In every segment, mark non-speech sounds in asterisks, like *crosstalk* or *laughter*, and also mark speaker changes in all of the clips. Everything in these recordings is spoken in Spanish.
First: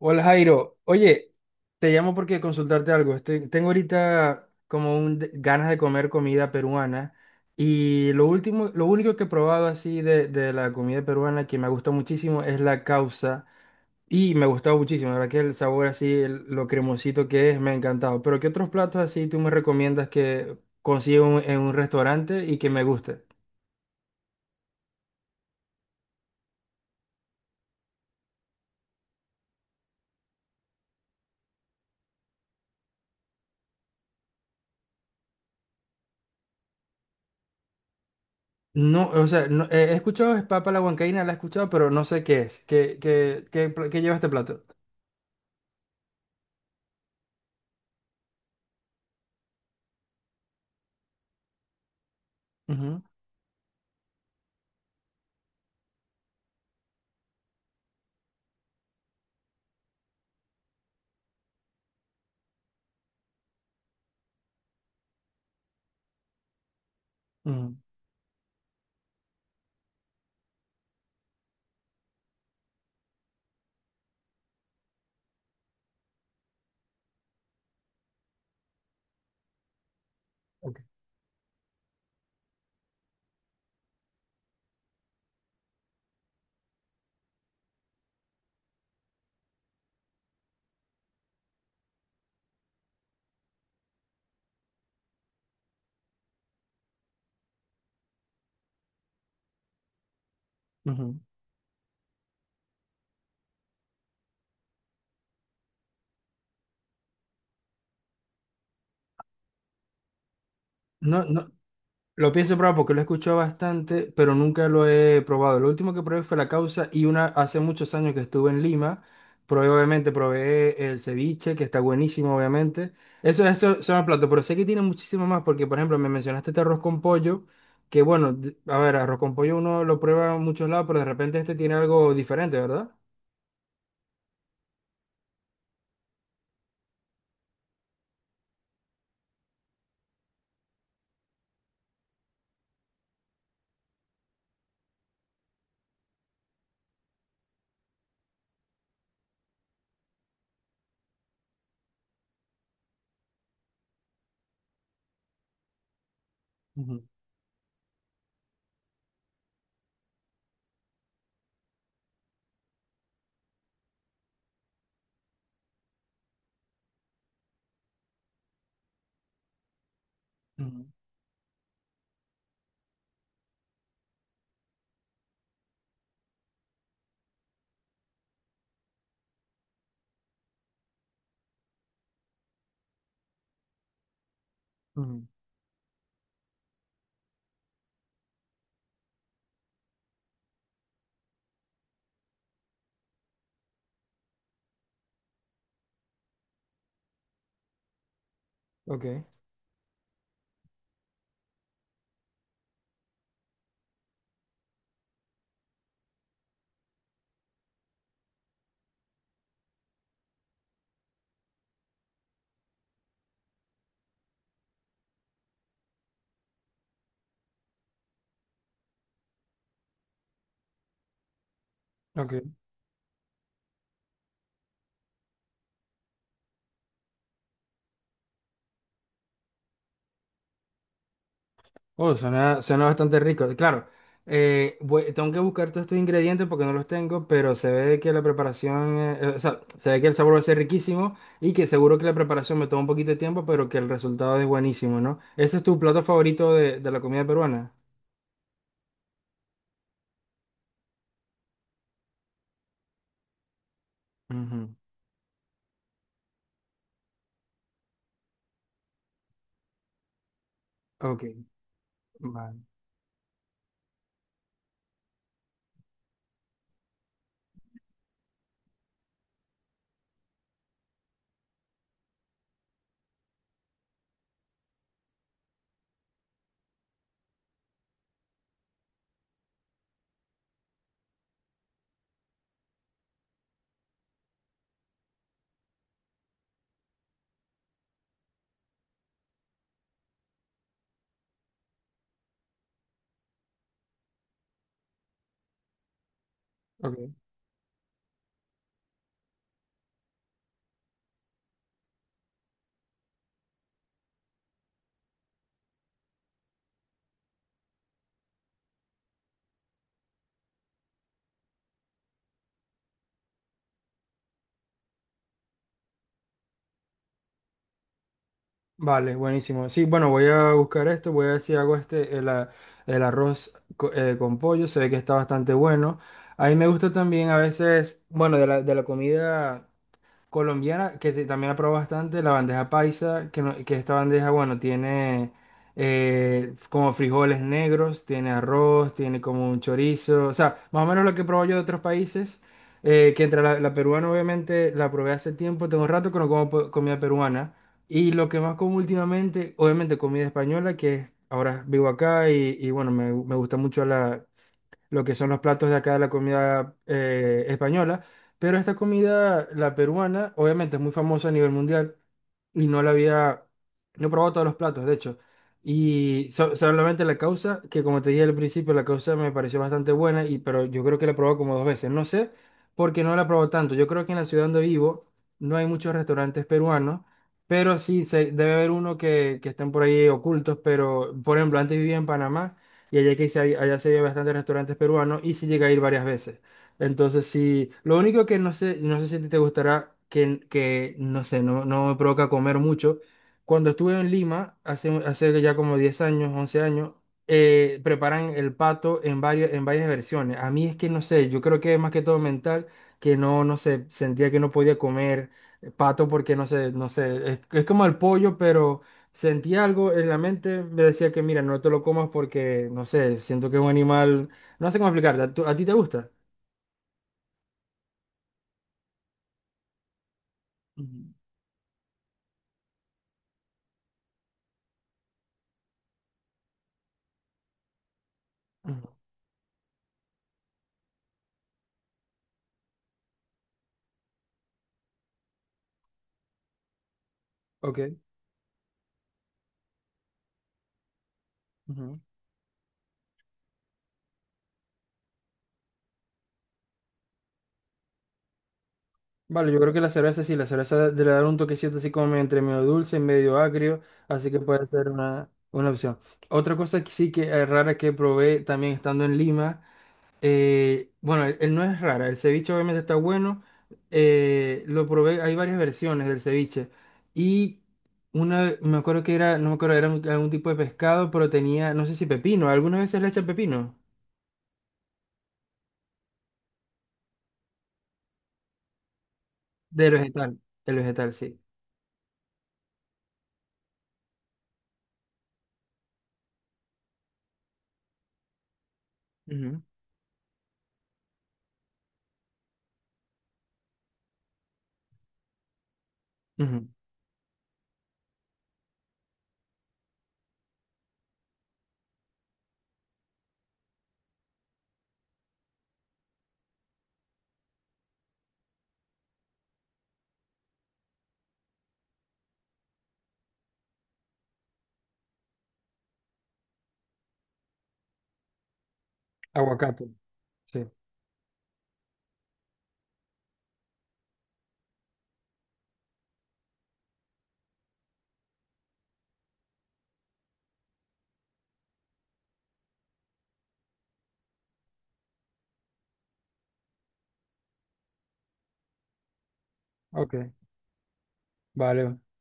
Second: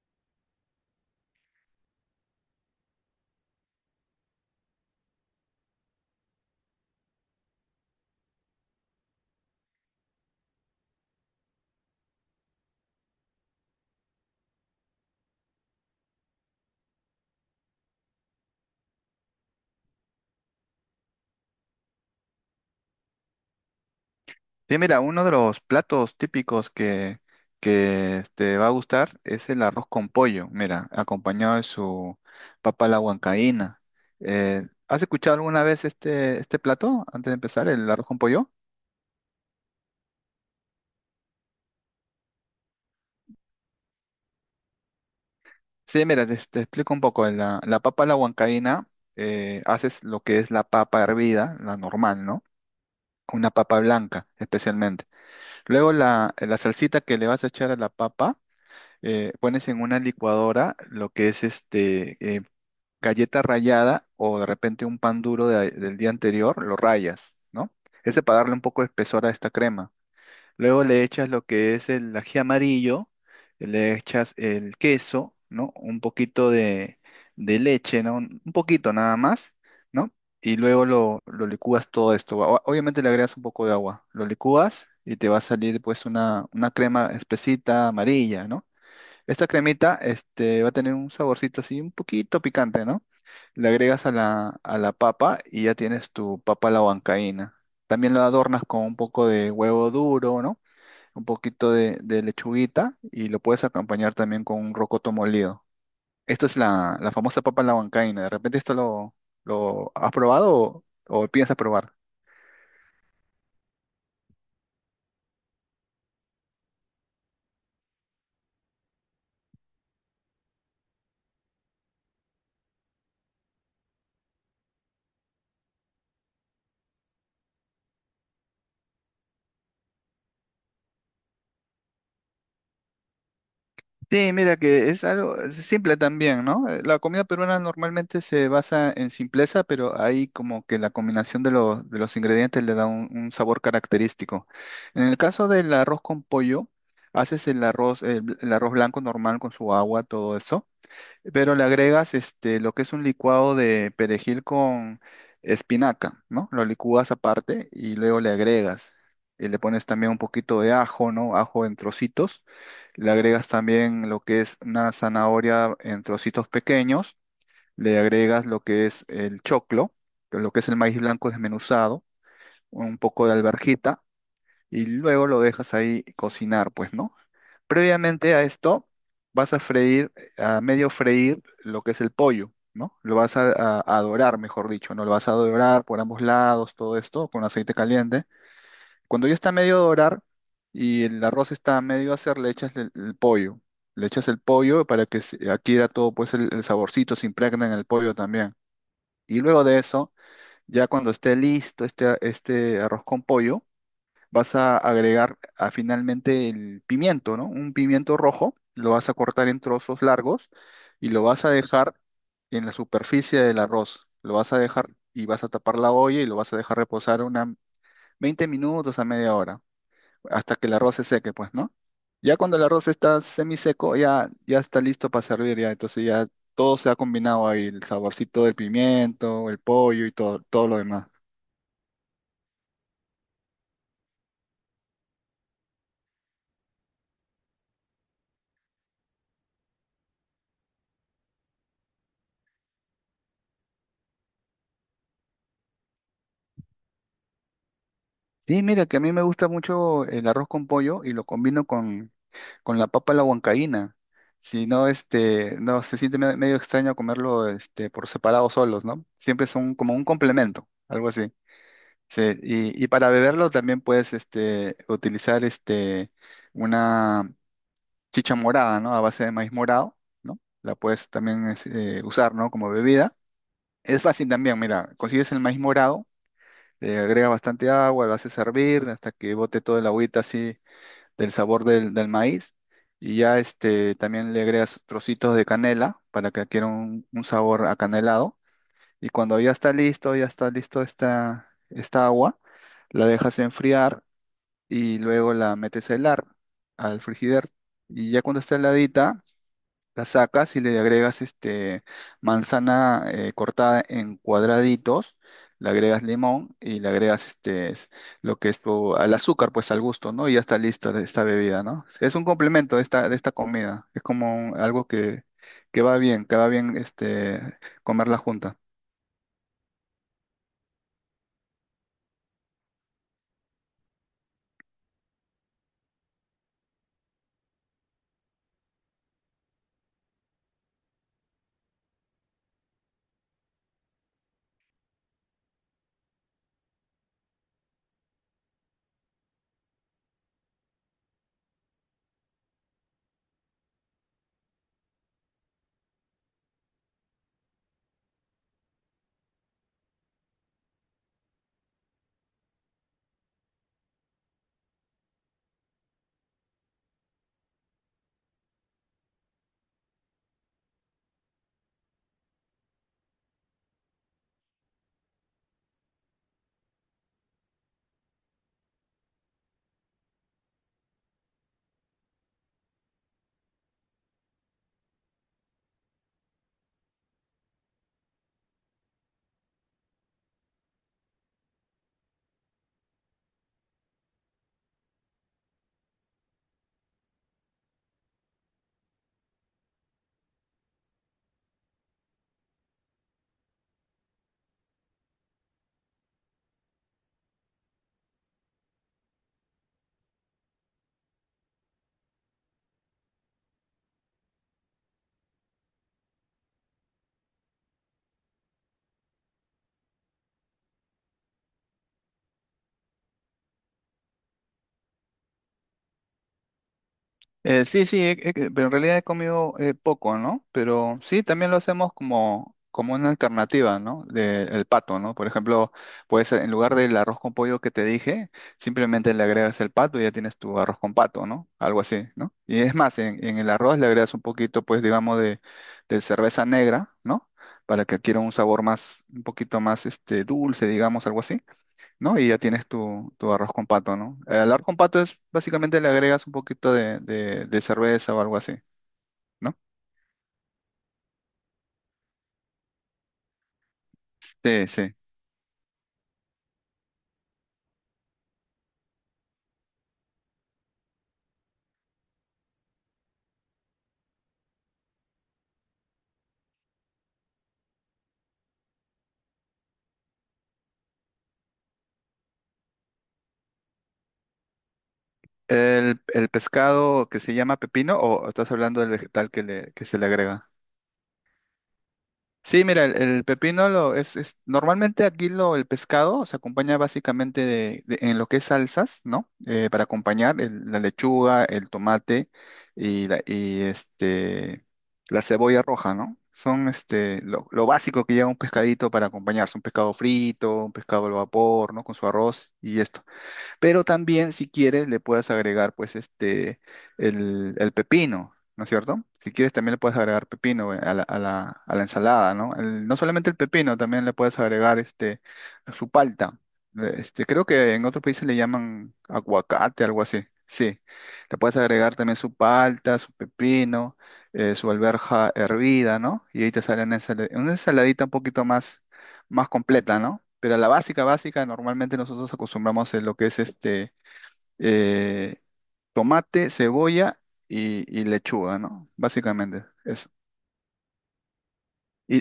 Speaker 1: Hola Jairo, oye, te llamo porque consultarte algo. Tengo ahorita como un ganas de comer comida peruana y lo último, lo único que he probado así de la comida peruana que me gusta muchísimo es la causa y me ha gustado muchísimo, la verdad que el sabor así, lo cremosito que es, me ha encantado. Pero ¿qué otros platos así tú me recomiendas que consiga en un restaurante y que me guste?
Speaker 2: Bien, mira, uno de los platos típicos que te va a gustar es el arroz con pollo, mira, acompañado de su papa a la huancaína. ¿Has escuchado alguna vez este plato antes de empezar, el arroz con pollo?
Speaker 1: No, o sea, he escuchado es papa a la huancaína, la he escuchado, pero no sé qué es. Qué lleva este plato?
Speaker 2: Sí, mira, te explico un poco. La papa a la huancaína, haces lo que es la papa hervida, la normal, ¿no? Una papa blanca, especialmente. Luego la salsita que le vas a echar a la papa, pones en una licuadora lo que es este, galleta rallada o de repente un pan duro del día anterior, lo rayas, ¿no?
Speaker 1: Mm,
Speaker 2: Ese para darle un poco de espesor a esta crema. Luego le echas lo que es el ají amarillo, le echas el queso, ¿no? Un poquito de leche, ¿no? Un poquito nada más, ¿no? Y
Speaker 1: ok.
Speaker 2: luego lo licúas todo esto. Obviamente le agregas un poco de agua. Lo licúas y te va a salir pues una crema espesita amarilla, ¿no? Esta cremita, este, va a tener un saborcito así un poquito picante, ¿no? Le agregas a a la papa y ya tienes tu papa a la huancaína. También lo adornas con un poco de huevo duro, ¿no?
Speaker 1: Ujú.
Speaker 2: Un poquito de lechuguita y lo puedes acompañar también con un rocoto molido. Esto es la famosa papa a la huancaína. ¿De repente esto lo has probado
Speaker 1: No,
Speaker 2: o
Speaker 1: no,
Speaker 2: piensas probar?
Speaker 1: lo pienso probar porque lo he escuchado bastante, pero nunca lo he probado. Lo último que probé fue la causa y una hace muchos años que estuve en Lima, probé obviamente, probé el ceviche, que está buenísimo, obviamente. Eso son los platos, pero sé que tiene muchísimo más porque, por ejemplo, me mencionaste este arroz con pollo, que bueno, a ver, arroz con pollo uno lo prueba en muchos lados, pero de repente este tiene algo diferente, ¿verdad?
Speaker 2: Sí, mira que es algo es simple también, ¿no? La comida peruana normalmente se basa en simpleza, pero ahí como que la combinación de, de los ingredientes le da un sabor característico. En el caso del arroz con pollo, haces el arroz, el, el arroz blanco normal con su agua, todo eso, pero le agregas este, lo que es un licuado de perejil con espinaca, ¿no? Lo
Speaker 1: Ujú,
Speaker 2: licúas aparte y luego le agregas. Y le pones también un poquito de ajo, ¿no? Ajo en trocitos le agregas también lo que es una zanahoria en trocitos pequeños. Le agregas lo que es el choclo, que lo que es el
Speaker 1: ujú,
Speaker 2: maíz blanco desmenuzado, un poco de alverjita y luego lo dejas ahí cocinar, pues, ¿no? Previamente a esto vas a freír, a medio freír lo que es el pollo, ¿no? Lo vas a, a dorar, mejor dicho, ¿no? Lo
Speaker 1: ujú.
Speaker 2: vas a dorar por ambos lados, todo esto con aceite caliente. Cuando ya está medio dorar y el arroz está medio a hacer, le echas el pollo. Le echas el pollo para que se adquiera todo pues el saborcito, se impregna en el pollo también.
Speaker 1: Ok,
Speaker 2: Y luego de eso, ya cuando esté listo este, este arroz con pollo, vas a agregar ah, finalmente el pimiento, ¿no? Un pimiento rojo, lo vas a cortar en trozos largos y lo vas a dejar en la superficie del arroz. Lo vas a dejar y vas a tapar la olla y lo vas a dejar reposar unas 20 minutos a media hora hasta que el arroz se seque, pues, ¿no? Ya
Speaker 1: ok.
Speaker 2: cuando el arroz está semiseco, ya, ya está listo para servir, ya. Entonces ya todo se ha combinado ahí, el saborcito del pimiento, el pollo y todo, todo lo demás.
Speaker 1: Oh, suena, suena bastante rico. Claro, tengo que buscar todos estos ingredientes porque no los tengo, pero se ve que la preparación, o sea, se ve que el sabor va a ser riquísimo y que seguro que la preparación me toma un poquito de tiempo, pero que el resultado es buenísimo, ¿no? ¿Ese es tu plato favorito de la comida peruana?
Speaker 2: Sí, mira, que a mí me gusta mucho el arroz con pollo y lo combino con la papa a la huancaína. Si
Speaker 1: Ujú.
Speaker 2: no, este, no, se siente medio extraño comerlo, este, por separado solos, ¿no? Siempre son como un complemento, algo
Speaker 1: Ok,
Speaker 2: así. Sí,
Speaker 1: vale,
Speaker 2: y para beberlo también puedes, este, utilizar, este, una, chicha morada, ¿no? A base de maíz morado, ¿no? La puedes también usar, ¿no? Como bebida. Es fácil también, mira, consigues el maíz morado, le agregas bastante agua, lo haces hervir hasta que bote toda la agüita así del sabor del maíz. Y ya este, también le agregas trocitos de canela para que adquiera un sabor acanelado. Y cuando ya está listo esta agua, la dejas enfriar y luego la metes a helar al
Speaker 1: ok.
Speaker 2: frigider. Y ya cuando está heladita, la sacas y le agregas este manzana cortada en cuadraditos, le agregas limón y le agregas lo que es tu, al azúcar, pues al gusto, ¿no? Y ya está listo de esta bebida, ¿no? Es un complemento de esta comida. Es como algo que va bien este comerla junta.
Speaker 1: Vale, buenísimo. Sí, bueno, voy a buscar esto, voy a ver si hago este, el con pollo, se ve que está bastante bueno. A mí me gusta también a veces, bueno, de la comida colombiana, que también la probó bastante, la bandeja paisa, que, que esta bandeja, bueno, tiene como frijoles negros, tiene arroz, tiene como un chorizo, o sea, más o menos lo que he probado yo de otros países, que entre la peruana, obviamente, la probé hace tiempo, tengo rato que no como comida peruana, y lo que más como últimamente, obviamente, comida española, ahora vivo acá y bueno, me gusta mucho lo que son los platos de acá de la comida española, pero esta comida, la peruana, obviamente es muy famosa a nivel mundial y no he probado todos los platos, de hecho. Y solamente la causa, que como te dije al principio, la causa me pareció bastante buena, y, pero yo creo que la he probado como dos veces. No sé por qué no la he probado tanto. Yo creo que en la ciudad donde vivo no hay muchos restaurantes peruanos, pero sí debe haber uno que estén por ahí ocultos, pero por ejemplo, antes vivía en Panamá y allá, allá se había bastantes restaurantes peruanos y sí llegué a ir varias veces. Entonces, sí, lo único que no sé, no sé si a ti te gustará, que no sé, no, no me provoca comer mucho. Cuando estuve en Lima, hace, hace ya como 10 años, 11 años, preparan el pato en varias versiones. A mí es que no sé, yo creo que es más que todo mental, que no, no sé, sentía que no podía comer pato porque no sé, no sé, es como el pollo, pero sentía algo en la mente, me decía que mira, no te lo comas porque, no sé, siento que es un animal, no sé cómo explicarte, ¿a, a ti te gusta?
Speaker 2: Sí, sí, pero en realidad he comido poco, ¿no?
Speaker 1: Ujú,
Speaker 2: Pero sí, también lo hacemos como, como una alternativa, ¿no? De, el pato, ¿no? Por ejemplo, puedes, en lugar del arroz con pollo que te dije,
Speaker 1: ujú,
Speaker 2: simplemente le agregas el pato y ya tienes tu arroz con pato, ¿no? Algo así, ¿no? Y es más, en el arroz le agregas un poquito, pues, digamos, de cerveza negra, ¿no?
Speaker 1: Ok.
Speaker 2: Para que adquiera un sabor más, un poquito más, este, dulce, digamos, algo así.
Speaker 1: ujú.
Speaker 2: ¿No? Y ya tienes tu, tu arroz con pato, ¿no? El arroz con pato es básicamente le agregas un poquito de, de cerveza o algo así,
Speaker 1: Vale,
Speaker 2: ¿no?
Speaker 1: yo creo que la cerveza sí, la cerveza le dar un toquecito así como entre medio dulce y medio agrio, así que puede
Speaker 2: Sí,
Speaker 1: ser
Speaker 2: sí.
Speaker 1: una opción. Otra cosa que sí que es rara que probé también estando en Lima, bueno, él no es rara, el ceviche obviamente está bueno, lo probé, hay varias versiones del ceviche y una, me acuerdo que era, no me acuerdo, era algún tipo de pescado, pero tenía, no sé si pepino, algunas veces le echan pepino,
Speaker 2: El pescado que se llama pepino o estás hablando del vegetal que, le, que
Speaker 1: del
Speaker 2: se le
Speaker 1: vegetal,
Speaker 2: agrega.
Speaker 1: del vegetal, sí.
Speaker 2: Sí, mira, el pepino lo es, normalmente aquí lo el pescado se acompaña básicamente de, en lo que es salsas, ¿no? Para acompañar la lechuga, el tomate y y este la cebolla roja, ¿no?
Speaker 1: Ujú.
Speaker 2: Son este lo básico que lleva un pescadito para acompañarse, un pescado frito, un pescado al vapor, ¿no? Con su arroz y es pero también, si quieres, le puedes agregar, pues, este, el pepino, ¿no es cierto? Si quieres, también le puedes agregar pepino a a la ensalada, ¿no? No solamente el pepino, también le puedes agregar, este, su palta. Este, creo que en otros países le llaman aguacate,
Speaker 1: Aguacate,
Speaker 2: algo así.
Speaker 1: sí.
Speaker 2: Sí, le puedes agregar también su palta, su pepino, su alberja hervida, ¿no? Y ahí te sale una una ensaladita un poquito más más completa, ¿no? Pero la básica, básica, normalmente nosotros acostumbramos en lo que es este eh, tomate, cebolla y lechuga, ¿no? Básicamente eso.
Speaker 1: Ok, vale.
Speaker 2: Y,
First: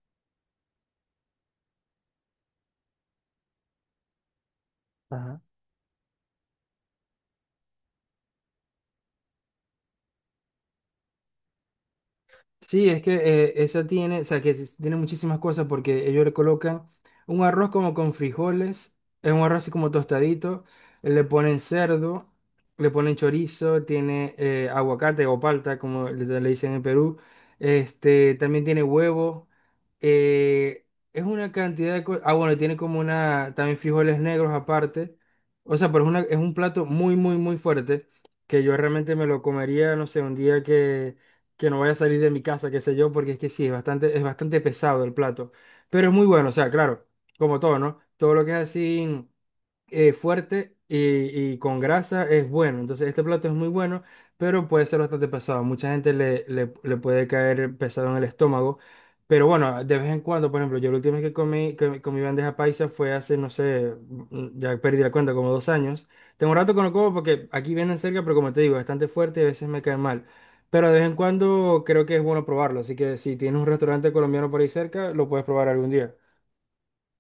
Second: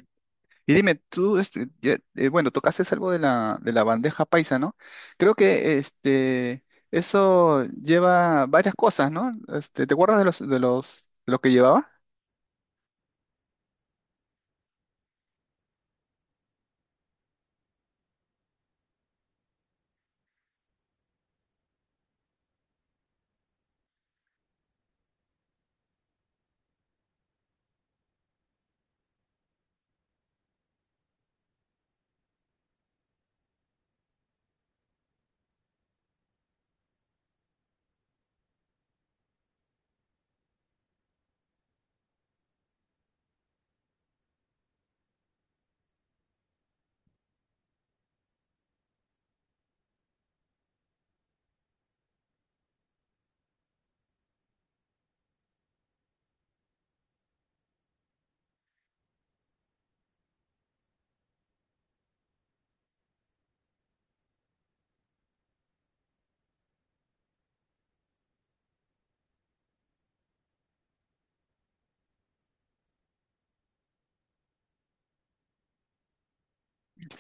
Speaker 2: y dime, tú, este, bueno, tocaste algo de de la bandeja paisa, ¿no? Creo
Speaker 1: Ajá.
Speaker 2: que este, eso lleva varias cosas, ¿no? Este, ¿te acuerdas de de lo que llevaba?
Speaker 1: Sí, es que esa tiene, o sea, tiene muchísimas cosas porque ellos le colocan un arroz como con frijoles, es un arroz así como tostadito, le ponen cerdo, le ponen chorizo, tiene aguacate o palta, como le dicen en Perú, este, también tiene huevo, eh, es una cantidad de cosas, ah, bueno, tiene como una, también frijoles negros aparte, o sea, pero es, una, es un plato muy fuerte que yo realmente me lo comería, no sé, un día que no vaya a salir de mi casa, qué sé yo, porque es que sí, es bastante pesado el plato. Pero es muy bueno, o sea, claro, como todo, ¿no? Todo lo que es así fuerte y con grasa es bueno. Entonces, este plato es muy bueno, pero puede ser bastante pesado. Mucha gente le puede caer pesado en el estómago. Pero bueno, de vez en cuando, por ejemplo, yo la última vez que comí bandeja paisa fue hace, no sé, ya perdí la cuenta, como 2 años. Tengo un rato que no como porque aquí vienen cerca, pero como te digo, es bastante fuerte y a veces me cae mal. Pero de vez en cuando creo que es bueno probarlo. Así que si tienes un restaurante colombiano por ahí cerca, lo puedes probar algún día.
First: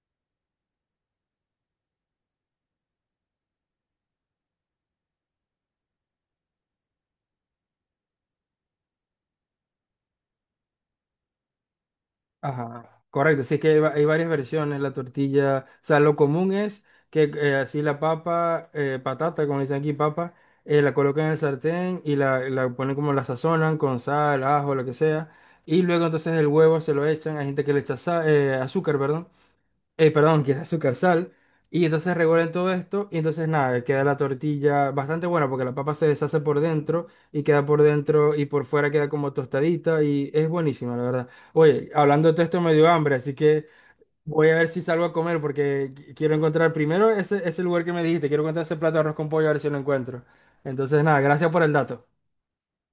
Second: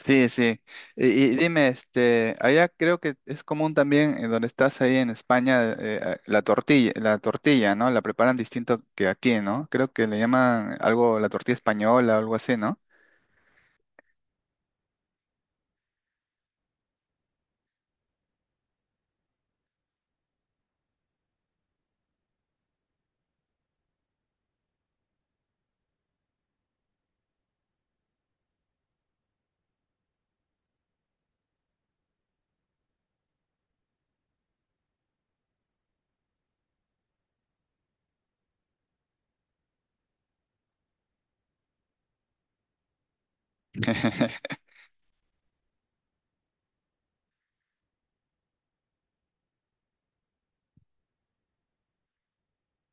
Speaker 2: Sí, sí. Y dime, este, allá creo que es común también donde estás ahí en España, la tortilla, ¿no? La preparan distinto que aquí, ¿no? Creo que le llaman algo la tortilla española o algo así, ¿no?
Speaker 1: Ajá, correcto, sí que hay, hay varias versiones, la tortilla, o sea, lo común es que así la papa, patata, como dicen aquí, papa, la colocan en el sartén y la ponen como la sazonan con sal, ajo, lo que sea, y luego entonces el huevo se lo echan, hay gente que le echa azúcar, perdón, perdón, que es azúcar, sal. Y entonces revuelven todo esto y entonces nada, queda la tortilla bastante buena porque la papa se deshace por dentro y queda por dentro y por fuera queda como tostadita y es buenísima, la verdad. Oye, hablando de todo esto me dio hambre, así que voy a
Speaker 2: *laughs*
Speaker 1: ver si salgo a comer porque quiero encontrar primero ese, ese lugar que me dijiste, quiero encontrar ese plato de arroz con pollo a ver si lo encuentro. Entonces nada, gracias por el dato.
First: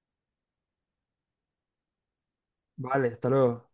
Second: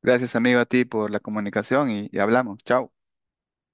Speaker 2: Gracias, amigo, a ti por la comunicación y hablamos. Chao.
Speaker 1: Vale, hasta luego.